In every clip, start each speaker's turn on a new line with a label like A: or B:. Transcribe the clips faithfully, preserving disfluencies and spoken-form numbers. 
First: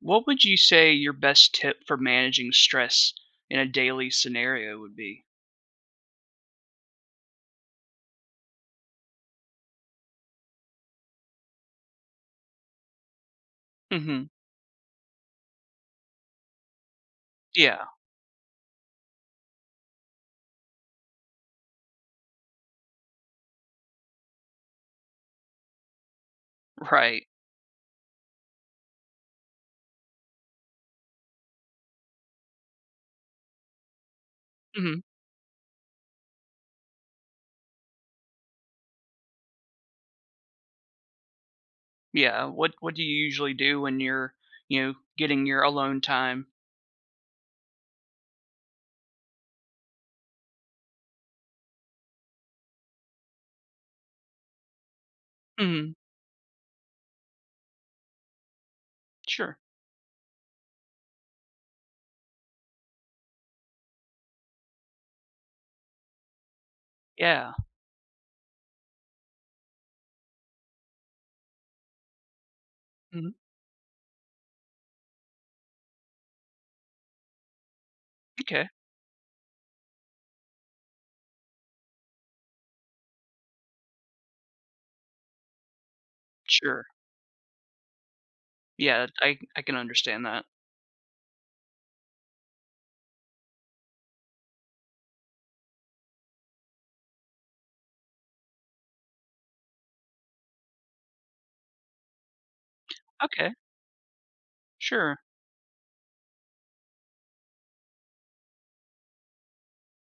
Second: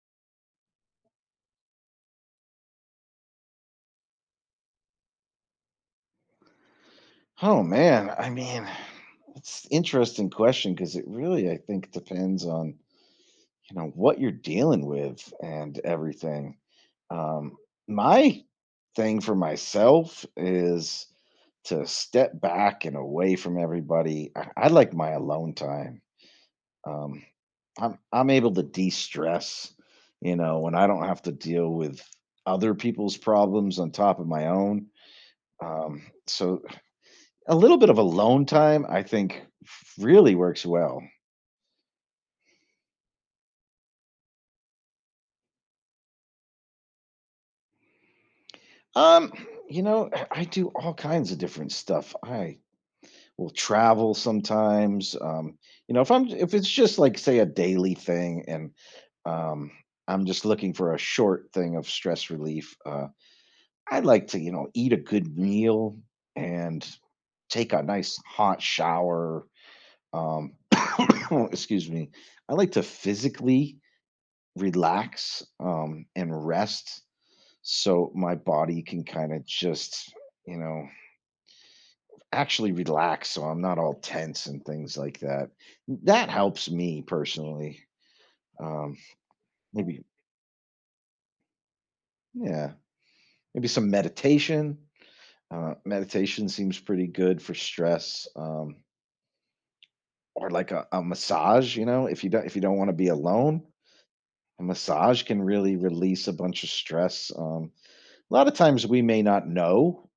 A: What would you say your best tip for managing stress in a daily scenario would be?
B: Oh man, I mean, it's interesting question because it really, I think, depends on you know what
A: Mhm.
B: you're dealing with and everything. Um,
A: Yeah,
B: my thing for myself is to step back and away from everybody. I, I like my alone time. Um,
A: right.
B: I'm I'm able to de-stress, you know, when I don't have to deal with other people's problems on top of my own.
A: Mhm.
B: Um, so a little bit of alone time, I think, really works well.
A: Yeah, what what do you usually do when you're, you know, getting your alone time?
B: Um, you know, I do all kinds of different stuff. I will travel sometimes. Um,
A: Mhm.
B: you know, if I'm if it's just like say a daily thing and
A: Sure.
B: um I'm just looking for a short thing of stress relief, uh I like to, you know, eat a good meal and
A: Yeah.
B: take a nice hot shower. Um excuse me. I like to
A: Mhm.
B: physically relax um and rest so my
A: Okay.
B: body can kind of just you know actually relax so I'm not all tense and things like that. That helps
A: Sure.
B: me personally. um
A: Yeah, I I can
B: maybe
A: understand that.
B: yeah maybe some meditation. Uh meditation seems pretty good for stress. Um or like a, a massage, you know, if you don't if you don't want to be
A: Okay.
B: alone, a
A: Sure.
B: massage can really release a bunch of stress. Um a lot of times we may not know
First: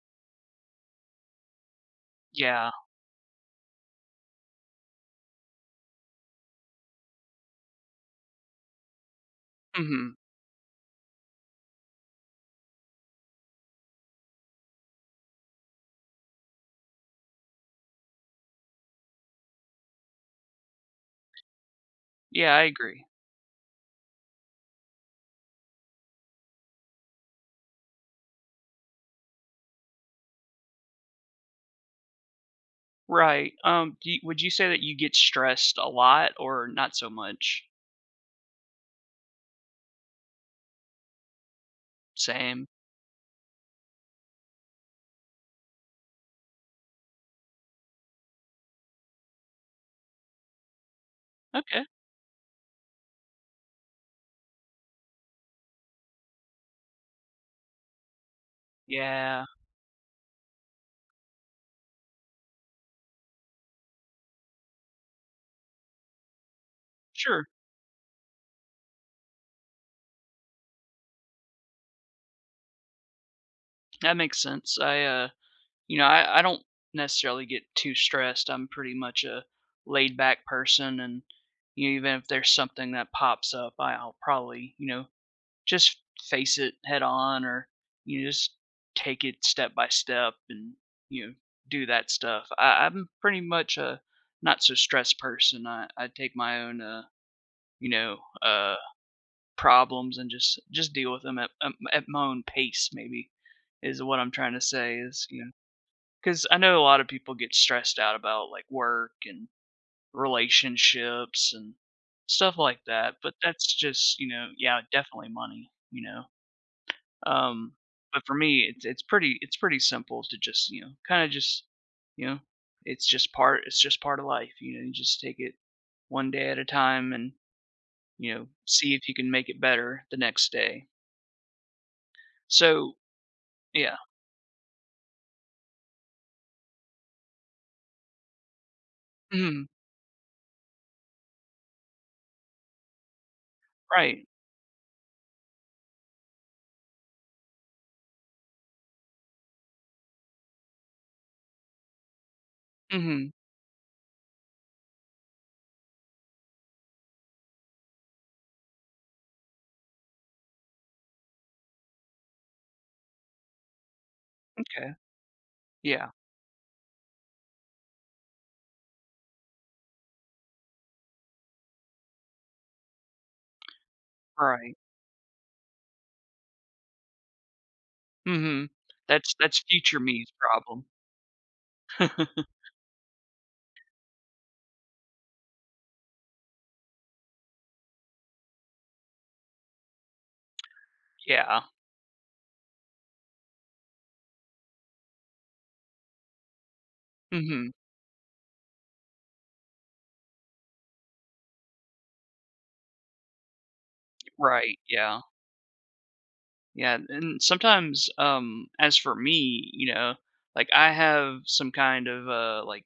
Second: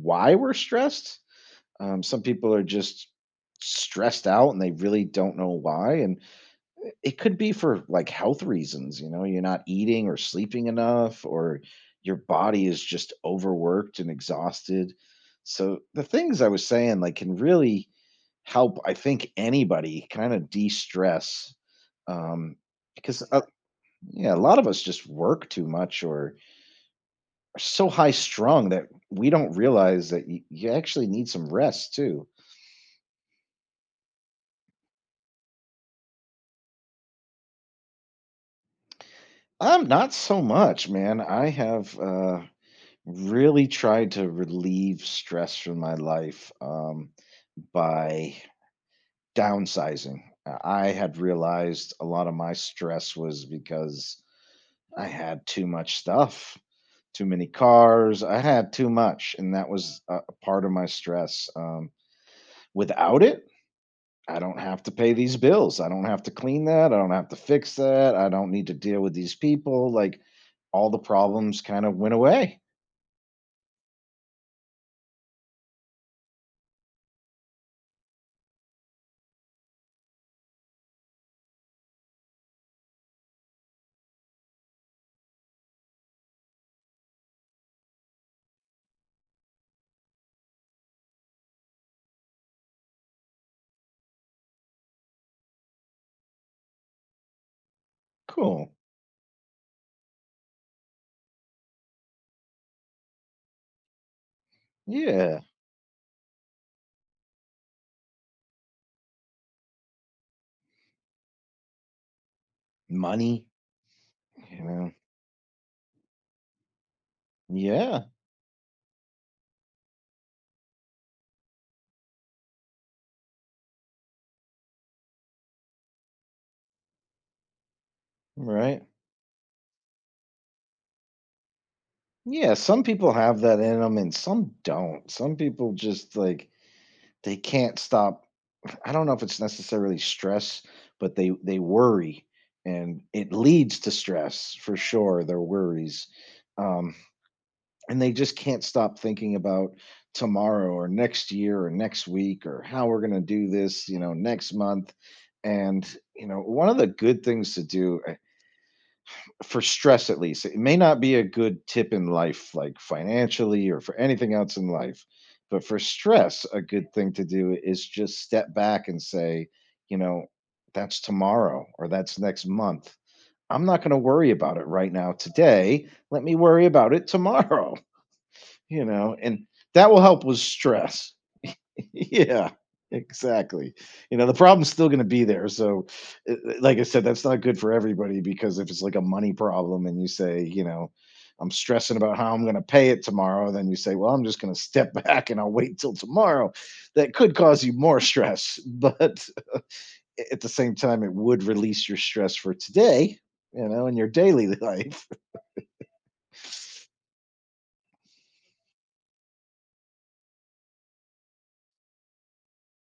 B: why we're stressed. Um, some people are
A: Yeah.
B: just stressed out and they really don't know why. And it could be for like health reasons. You know, you're not eating
A: Mhm.
B: or sleeping enough, or your body is just overworked and exhausted. So the things I was saying, like, can really help, I think, anybody kind of de stress.
A: Yeah,
B: Um,
A: I agree.
B: because uh, yeah, a lot of us just work too much or are so high strung that we don't realize that you, you actually need some rest too.
A: Right. Um, do you, would you say that you get stressed a lot or not so much?
B: Um, not so much, man. I have uh,
A: Same.
B: really tried to relieve stress from my life, um, by downsizing. Uh, I had
A: Okay.
B: realized a lot of my stress was because I had too much stuff, too many cars. I had too much,
A: Yeah.
B: and that was a a part of my stress. Um, without it, I don't have to pay these bills. I don't have to clean that. I don't have to
A: Sure.
B: fix that. I don't need to deal with these people. Like all the problems kind of went away.
A: That makes sense. I, uh, you know, I, I don't necessarily get too stressed. I'm pretty much a laid back person, and, you know, even if there's something that pops up, I- I'll probably, you know, just face it head on, or you know, just take it step by step, and you know, do that stuff. I, I'm pretty much a not so stressed person. I, I take my own, uh, you know,
B: Cool.
A: uh, problems and just just deal with them at at at my own pace, maybe is what I'm trying to say is,
B: Yeah.
A: you know, because I know a lot of people get stressed out about, like, work and relationships and stuff like that, but
B: Money,
A: that's just you know,
B: you
A: yeah,
B: know.
A: definitely money, you know. Um,
B: Yeah,
A: but for me, it's it's pretty it's pretty simple to just you know kind of just you know it's just part it's just part of life, you know. You just take it one day at a time and you know
B: right.
A: see if you can make it better the next day.
B: Yeah, some
A: So,
B: people have that in
A: yeah.
B: them and some don't. Some people just like they can't stop. I don't know if it's
A: Mhm.
B: necessarily stress, but they they worry and it leads to
A: Right.
B: stress for sure, their worries. Um, and they just can't stop thinking about tomorrow or next year or next week or how we're going to
A: Hmm.
B: do this, you know, next month. And, you know, one of the good things to do for stress at least. It may not be a good tip in life, like financially or for anything else in
A: Okay.
B: life, but for
A: Yeah.
B: stress, a good thing to do is just step back and say, you know, that's tomorrow or that's next month. I'm not going to worry about it
A: Right.
B: right now today. Let me worry about it tomorrow,
A: Mhm.
B: you know,
A: That's
B: and
A: that's
B: that
A: future
B: will help
A: me's
B: with
A: problem.
B: stress. Yeah, exactly. You know, the problem's still gonna be there, so, eh eh, like I said, that's not good for everybody because if it's like a money problem and you say, you know, "I'm
A: Yeah.
B: stressing about how I'm gonna pay it tomorrow," then you say, "Well, I'm just gonna step back and I'll wait till tomorrow." That could cause
A: Mhm.
B: you more stress, but at the same time, it would release your stress for today, you know, in your daily
A: Right,
B: life.
A: yeah. Yeah, and sometimes, um, as for me, you know, like, I have some kind of uh like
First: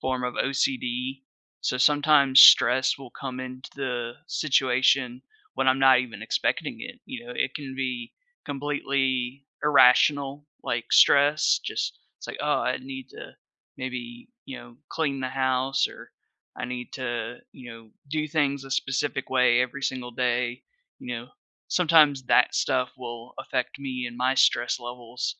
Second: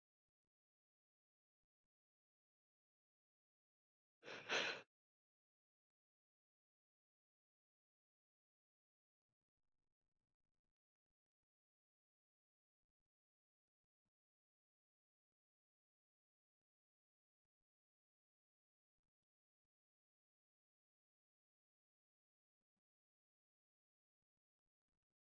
A: form of O C D. So sometimes stress will come into the situation when I'm not even expecting it. You know, it can be completely irrational, like stress, just it's like, oh, I need to maybe, you know, clean the house, or I need to, you know, do things a specific way every single day you know Sometimes that stuff will affect me and my stress levels,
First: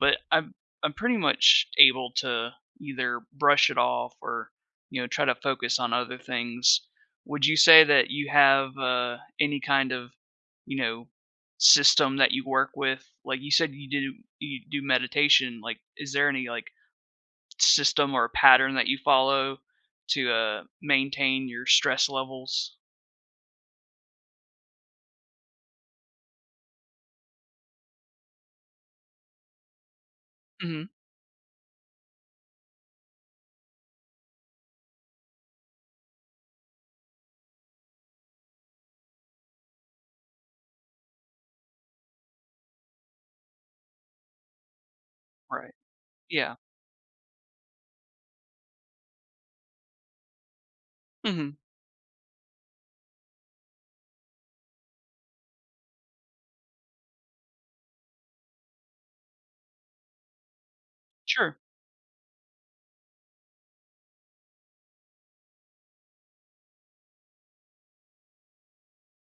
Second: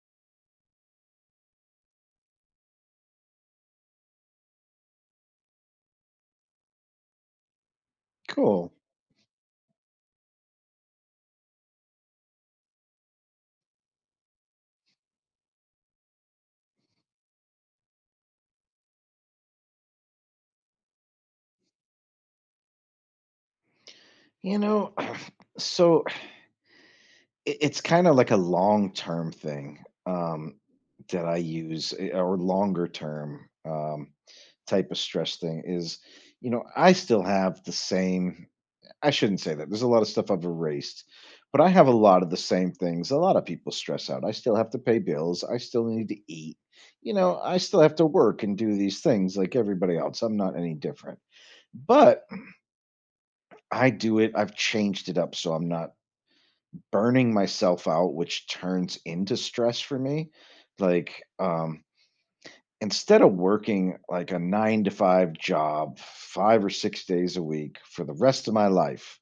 A: but I'm I'm pretty much able to either brush it off or, you know, try to focus on other things. Would you say that you
B: Cool.
A: have uh, any kind of, you know, system that you work with? Like, you said you do you do meditation, like, is there any, like, system or pattern that you follow to uh maintain your stress levels?
B: You know, so it it's kinda like a long-term thing, um,
A: Mhm.
B: that I use, eh, or longer term, um, type of stress thing is, you know, I still have the same I shouldn't say that, there's a lot of stuff I've erased, but I have a lot of the same things a lot of people stress out. I still have to pay bills, I
A: Right.
B: still need to
A: Yeah.
B: eat, you know, I still have to work and do these things like everybody else, I'm not any different,
A: Mhm.
B: but I do it I've changed it up so I'm not burning myself out, which turns into stress for me. Like,
A: Sure.
B: um, instead of working like a nine to five job, five or six days a week for the rest of my life,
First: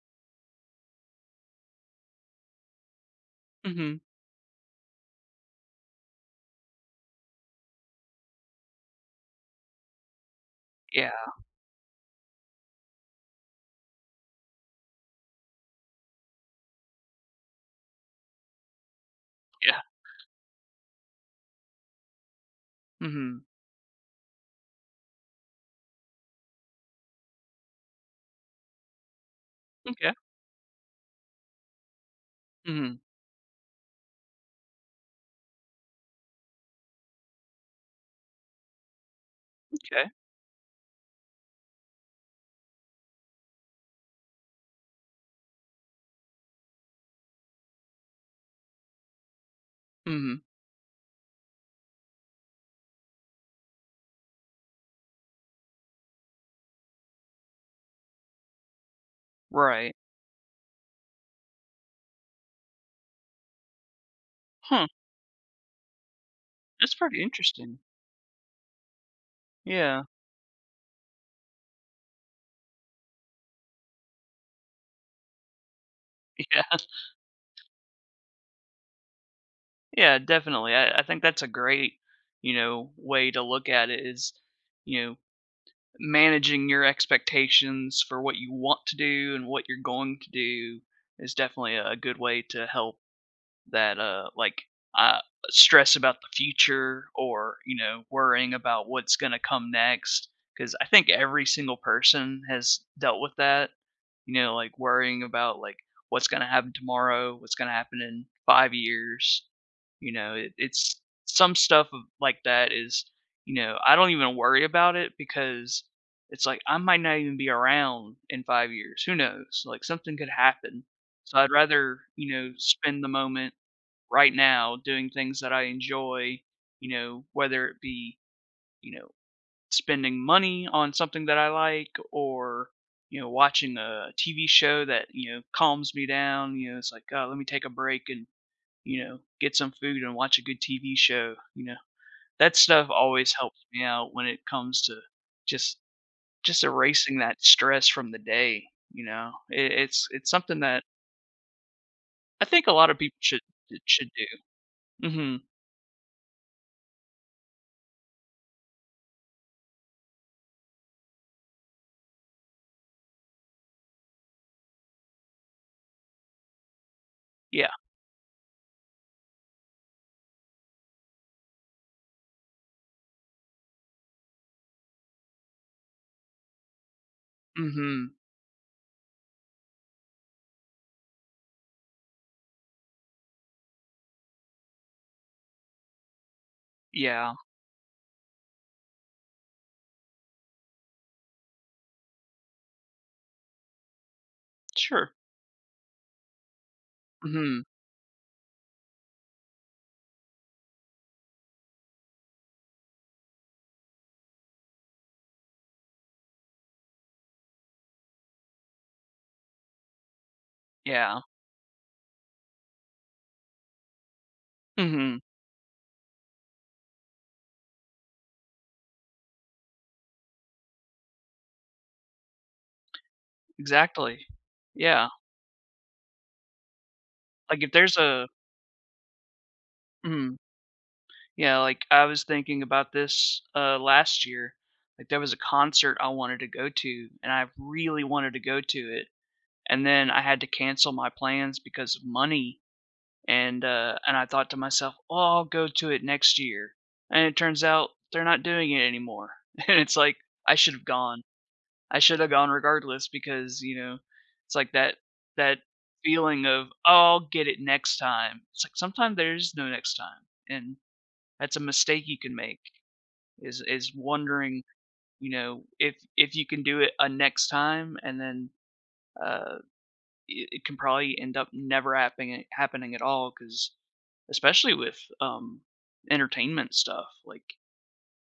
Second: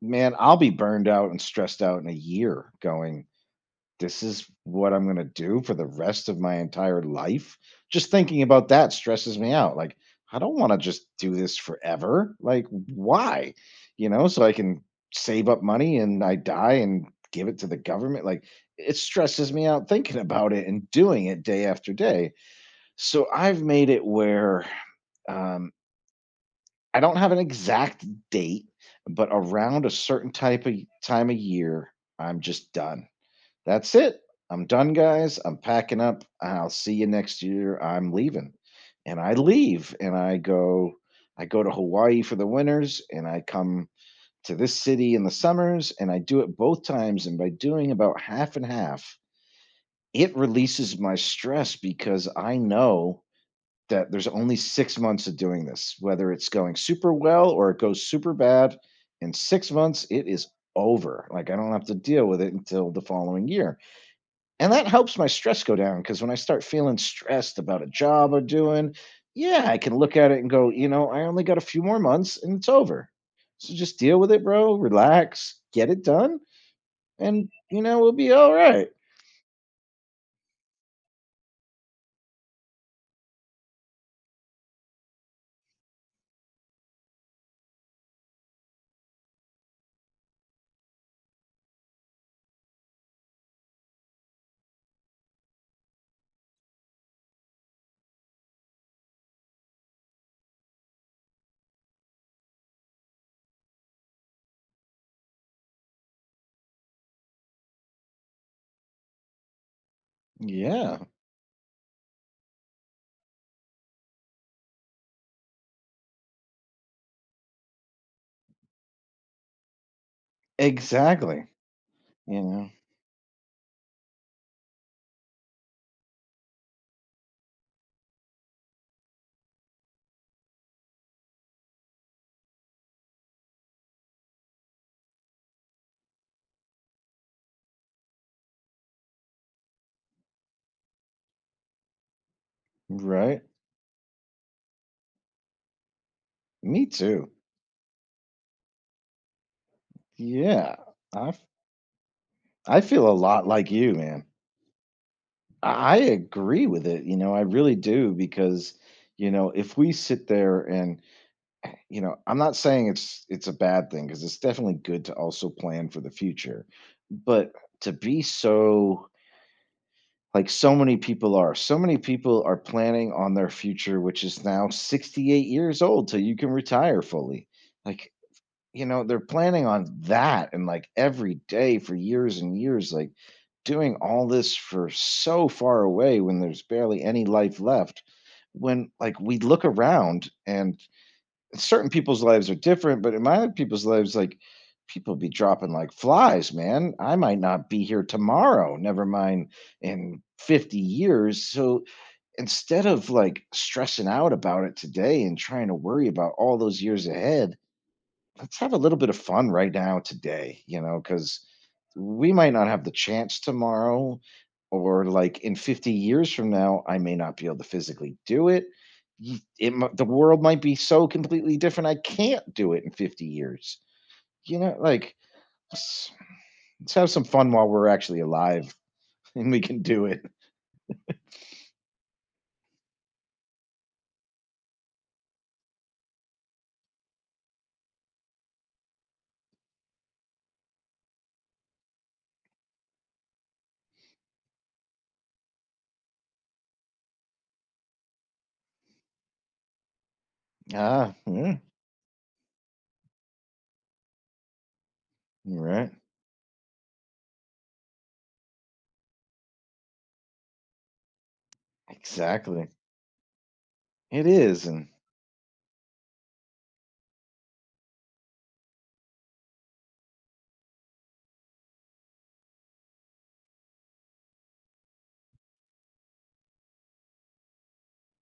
B: man, I'll be burned out and stressed out in a year going,
A: Mhm.
B: this is what I'm gonna do for the rest of my entire life. Just thinking about that stresses me out. Like, I don't want to just
A: Yeah,
B: do this forever. Like, why? You know, so I can save up money and I die and give it to the government. Like, it stresses me
A: yeah,
B: out thinking about it and doing it day after day. So
A: mhm,
B: I've made it where um, I don't have an exact date, but around a
A: okay,
B: certain type of time of year, I'm just
A: mhm,
B: done. That's it. I'm done, guys. I'm packing up. I'll see you next year. I'm leaving. And I leave
A: okay,
B: and I go I go to Hawaii for the winters and I come to this city in the summers and I do it both times and by doing about half and half, it
A: mhm,
B: releases my stress because I know that there's only six months of doing this, whether it's going super well or it goes super bad. In six
A: right,
B: months, it is over. Like I don't have to deal with it until the following year. And that
A: huh,
B: helps my stress go down because when I start
A: that's
B: feeling
A: pretty
B: stressed
A: interesting,
B: about a job I'm doing, yeah, I can
A: yeah,
B: look at it and go, you know, I only got a few more months and it's over. So just deal with it, bro. Relax, get it done,
A: yeah,
B: and you know, we'll be all right.
A: yeah, definitely. I I think that's a great, you know, way to look at it, is, you know, managing your expectations for what you want to do and what you're going to do is definitely a good way to help that, uh, like, uh, stress about the future, or, you know, worrying about what's gonna come next. Because I think every single person has dealt with that, you know, like, worrying about, like, what's gonna happen tomorrow, what's gonna happen in five years, you know, it it's
B: Yeah,
A: some stuff of, like, that is, you know, I don't even worry about it, because it's like, I might not even be around in five years, who knows? Like, something could happen, so
B: exactly.
A: I'd rather, you
B: You
A: know,
B: know,
A: spend the moment right now doing things that I enjoy, you know, whether it be, you know, spending money on something that I like, or, you know, watching a T V show that, you know, calms me down. You know, it's like, oh, let me take a break and, you know, get some food and watch a good T V show. You know, that stuff always
B: right?
A: helps me out when it comes to just just
B: Me
A: erasing
B: too.
A: that stress from the day. You know, it, it's it's something
B: Yeah.
A: that
B: I f-
A: I think a
B: I
A: lot of
B: feel a
A: people should
B: lot like you,
A: should
B: man.
A: do. Hmm.
B: I I agree with it. You know, I really do because, you know, if we sit there and you know, I'm not saying it's it's a bad thing because it's definitely good to also plan for the future. But
A: Yeah.
B: to be so like so many people are, so many people are planning on their future, which is now sixty-eight years old till you can retire fully. Like,
A: Hmm.
B: you know, they're planning on that and like every day for years and years, like doing all this for so far away when there's barely any
A: Yeah.
B: life left. When like we look around and certain people's lives are different, but in my other people's lives, like
A: Sure.
B: people be dropping like flies, man. I might
A: Mhm.
B: not be here tomorrow, never mind in fifty years. So instead of like stressing out about it today and trying to worry about all those years ahead, let's have a little bit of fun right now today, you know,
A: Yeah.
B: because we might not have the chance tomorrow or
A: Mhm.
B: like in fifty years from now I may not be able to physically do it. Y- it mi- the world might be so completely different I can't do it in fifty years,
A: Exactly.
B: you know,
A: Yeah.
B: like let's, let's have some fun
A: Like,
B: while
A: if
B: we're
A: there's
B: actually
A: a—
B: alive and we can do it.
A: Mhm. Yeah, like, I was thinking about this, uh, last year. Like, there was a concert I wanted to go to, and I really wanted to go to it, and then I had to cancel my plans because of money, and, uh, and I thought to myself, "Oh, I'll go to it next year," and it turns out they're not doing it anymore, and it's like, I should have
B: Ah
A: gone.
B: yeah,
A: I should have gone regardless, because, you know, it's like that that
B: you're right.
A: feeling of, "Oh, I'll get it next time." It's like, sometimes there is no next time, and that's a mistake you can make,
B: Exactly.
A: is is
B: It
A: wondering,
B: is. And
A: you know, if if you can do it a next time, and then, uh, it it can probably end up never happening happening at all. Because, especially with, um, entertainment stuff, like,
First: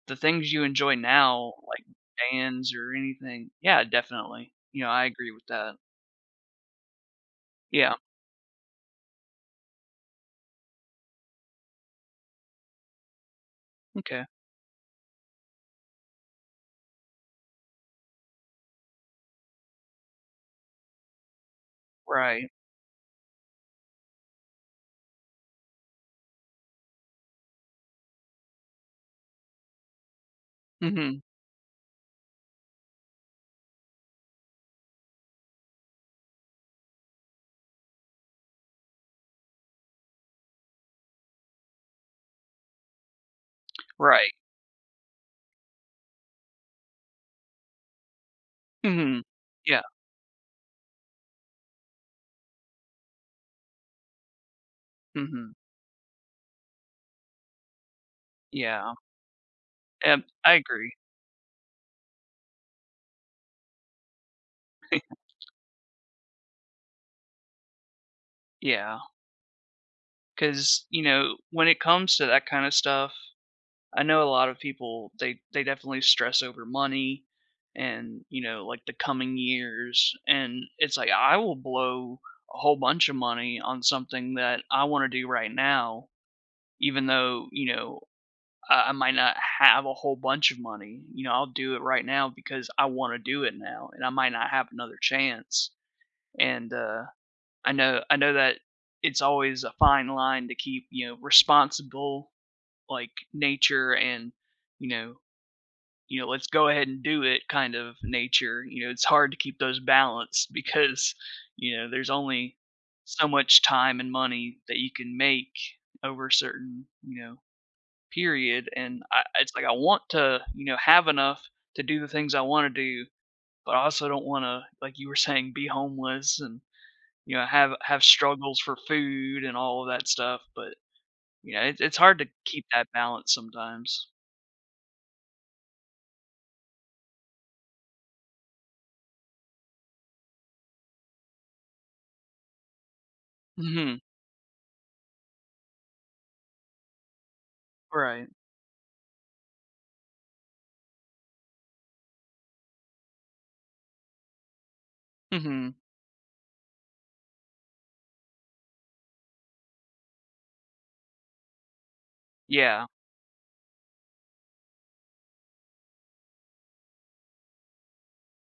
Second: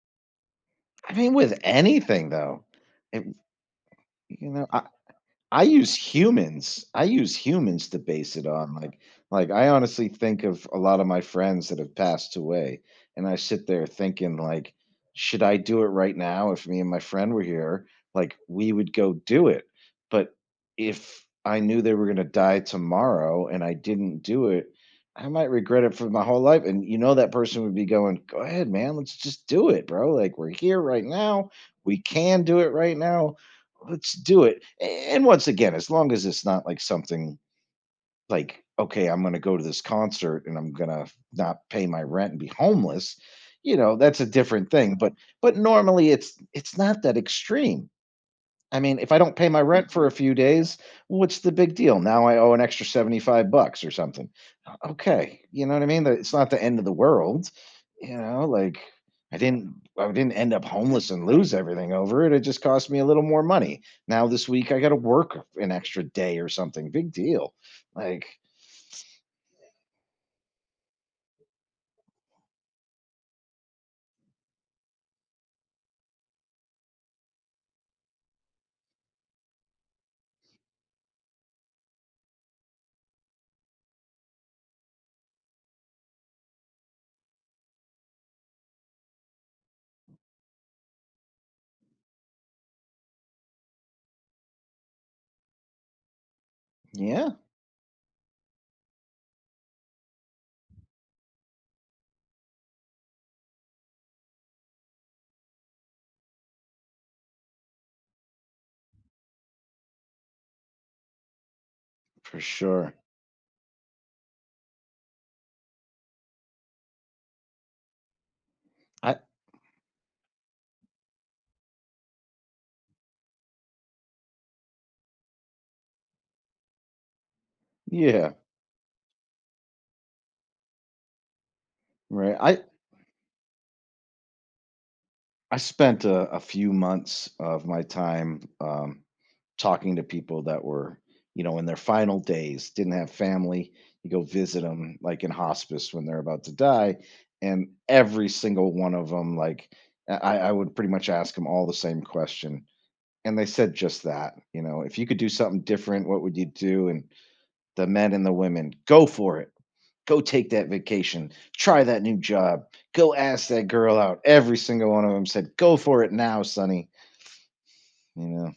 A: the things you enjoy
B: I mean
A: now,
B: with
A: like
B: anything though
A: bands or
B: it,
A: anything. Yeah,
B: you
A: definitely.
B: know
A: You know, I agree with
B: I
A: that.
B: use humans. I use humans
A: Yeah,
B: to base it on. Like, like I honestly think of a lot of my friends that have passed away, and I sit there
A: okay,
B: thinking, like, should I do it right now? If me and my friend were here, like, we would go do it. But if I knew they were going to
A: right.
B: die tomorrow and I didn't do it, I might regret it for my whole life. And you know, that person would be going, "Go ahead, man. Let's just do it, bro. Like, we're here right
A: Mhm,
B: now. We can do it right now." Let's do it. And once again, as long as it's not like something like, okay, I'm going to go to this concert and I'm going to not pay my rent and be homeless, you know, that's a
A: right.
B: different thing. But but normally it's it's not that extreme. I mean, if I
A: Mhm.
B: don't pay my
A: Yeah,
B: rent for a few days, what's the big deal? Now I owe an extra seventy-five bucks or something. Okay,
A: mhm,
B: you know what I mean? That it's not the end of the world, you know, like
A: yeah,
B: I didn't I
A: and
B: didn't
A: I
B: end up
A: agree.
B: homeless and lose everything over it. It just cost me a little more money. Now this week I got to work an extra day or something. Big deal. Like,
A: Yeah. Cause you know, when it comes to that kinda stuff, I know a lot of people, they they definitely stress over money and, you know, like, the coming years, and it's like, I will blow a whole bunch of money on something that I wanna do right now, even though, you know, uh, I might not have a whole bunch of money. You know, I'll do it right now because I want to do it now, and I might not have another chance. And uh,
B: yeah,
A: I know, I know that it's always a fine line to keep, you know, responsible, like, nature, and, you know, you know, let's go ahead and do it kind of nature. You know, it's hard to keep those balanced, because, you know, there's
B: for
A: only
B: sure.
A: so much time and money that you can make over certain, you know, period. And
B: I
A: I, it's like, I want to, you know, have enough to do the things I want to do, but I also don't want to, like you were saying, be homeless and you know have have
B: yeah,
A: struggles for food and all of that stuff. But you know, it, it's hard to
B: right. I
A: keep that balance sometimes.
B: I spent a, a few months of my time um talking to people that were, you know, in their final days, didn't have family.
A: Hmm.
B: You go visit them like in hospice when they're about to die, and
A: Right.
B: every single one of them, like I, I would pretty much ask them all the same question. And they said just that, you know, if you could do something
A: Hmm.
B: different, what would you do? And the men and the women, go for it. Go take that vacation. Try that new job.
A: Yeah.
B: Go ask that girl out. Every single one of them said, go for it now, Sonny. You know,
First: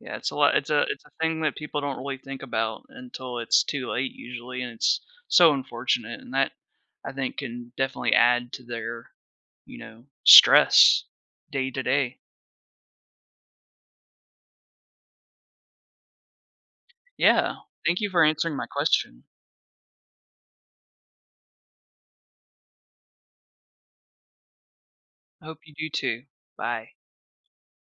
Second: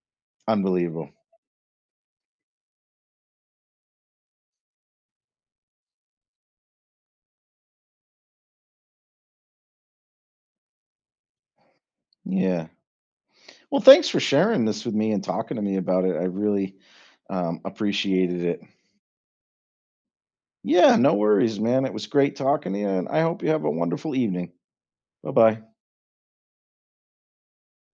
A: Yeah, it's a lot it's a it's a
B: unbelievable.
A: thing that people don't really think about until it's too late, usually, and it's so unfortunate, and that, I think, can definitely add to their, you know, stress day to day.
B: Yeah. Well, thanks for sharing this with me and talking to me about it. I really
A: Yeah.
B: um,
A: Thank you for
B: appreciated
A: answering
B: it.
A: my question.
B: Yeah, no worries, man. It was great talking to you, and I hope you have a wonderful evening. Bye
A: I hope
B: bye.
A: you do too. Bye.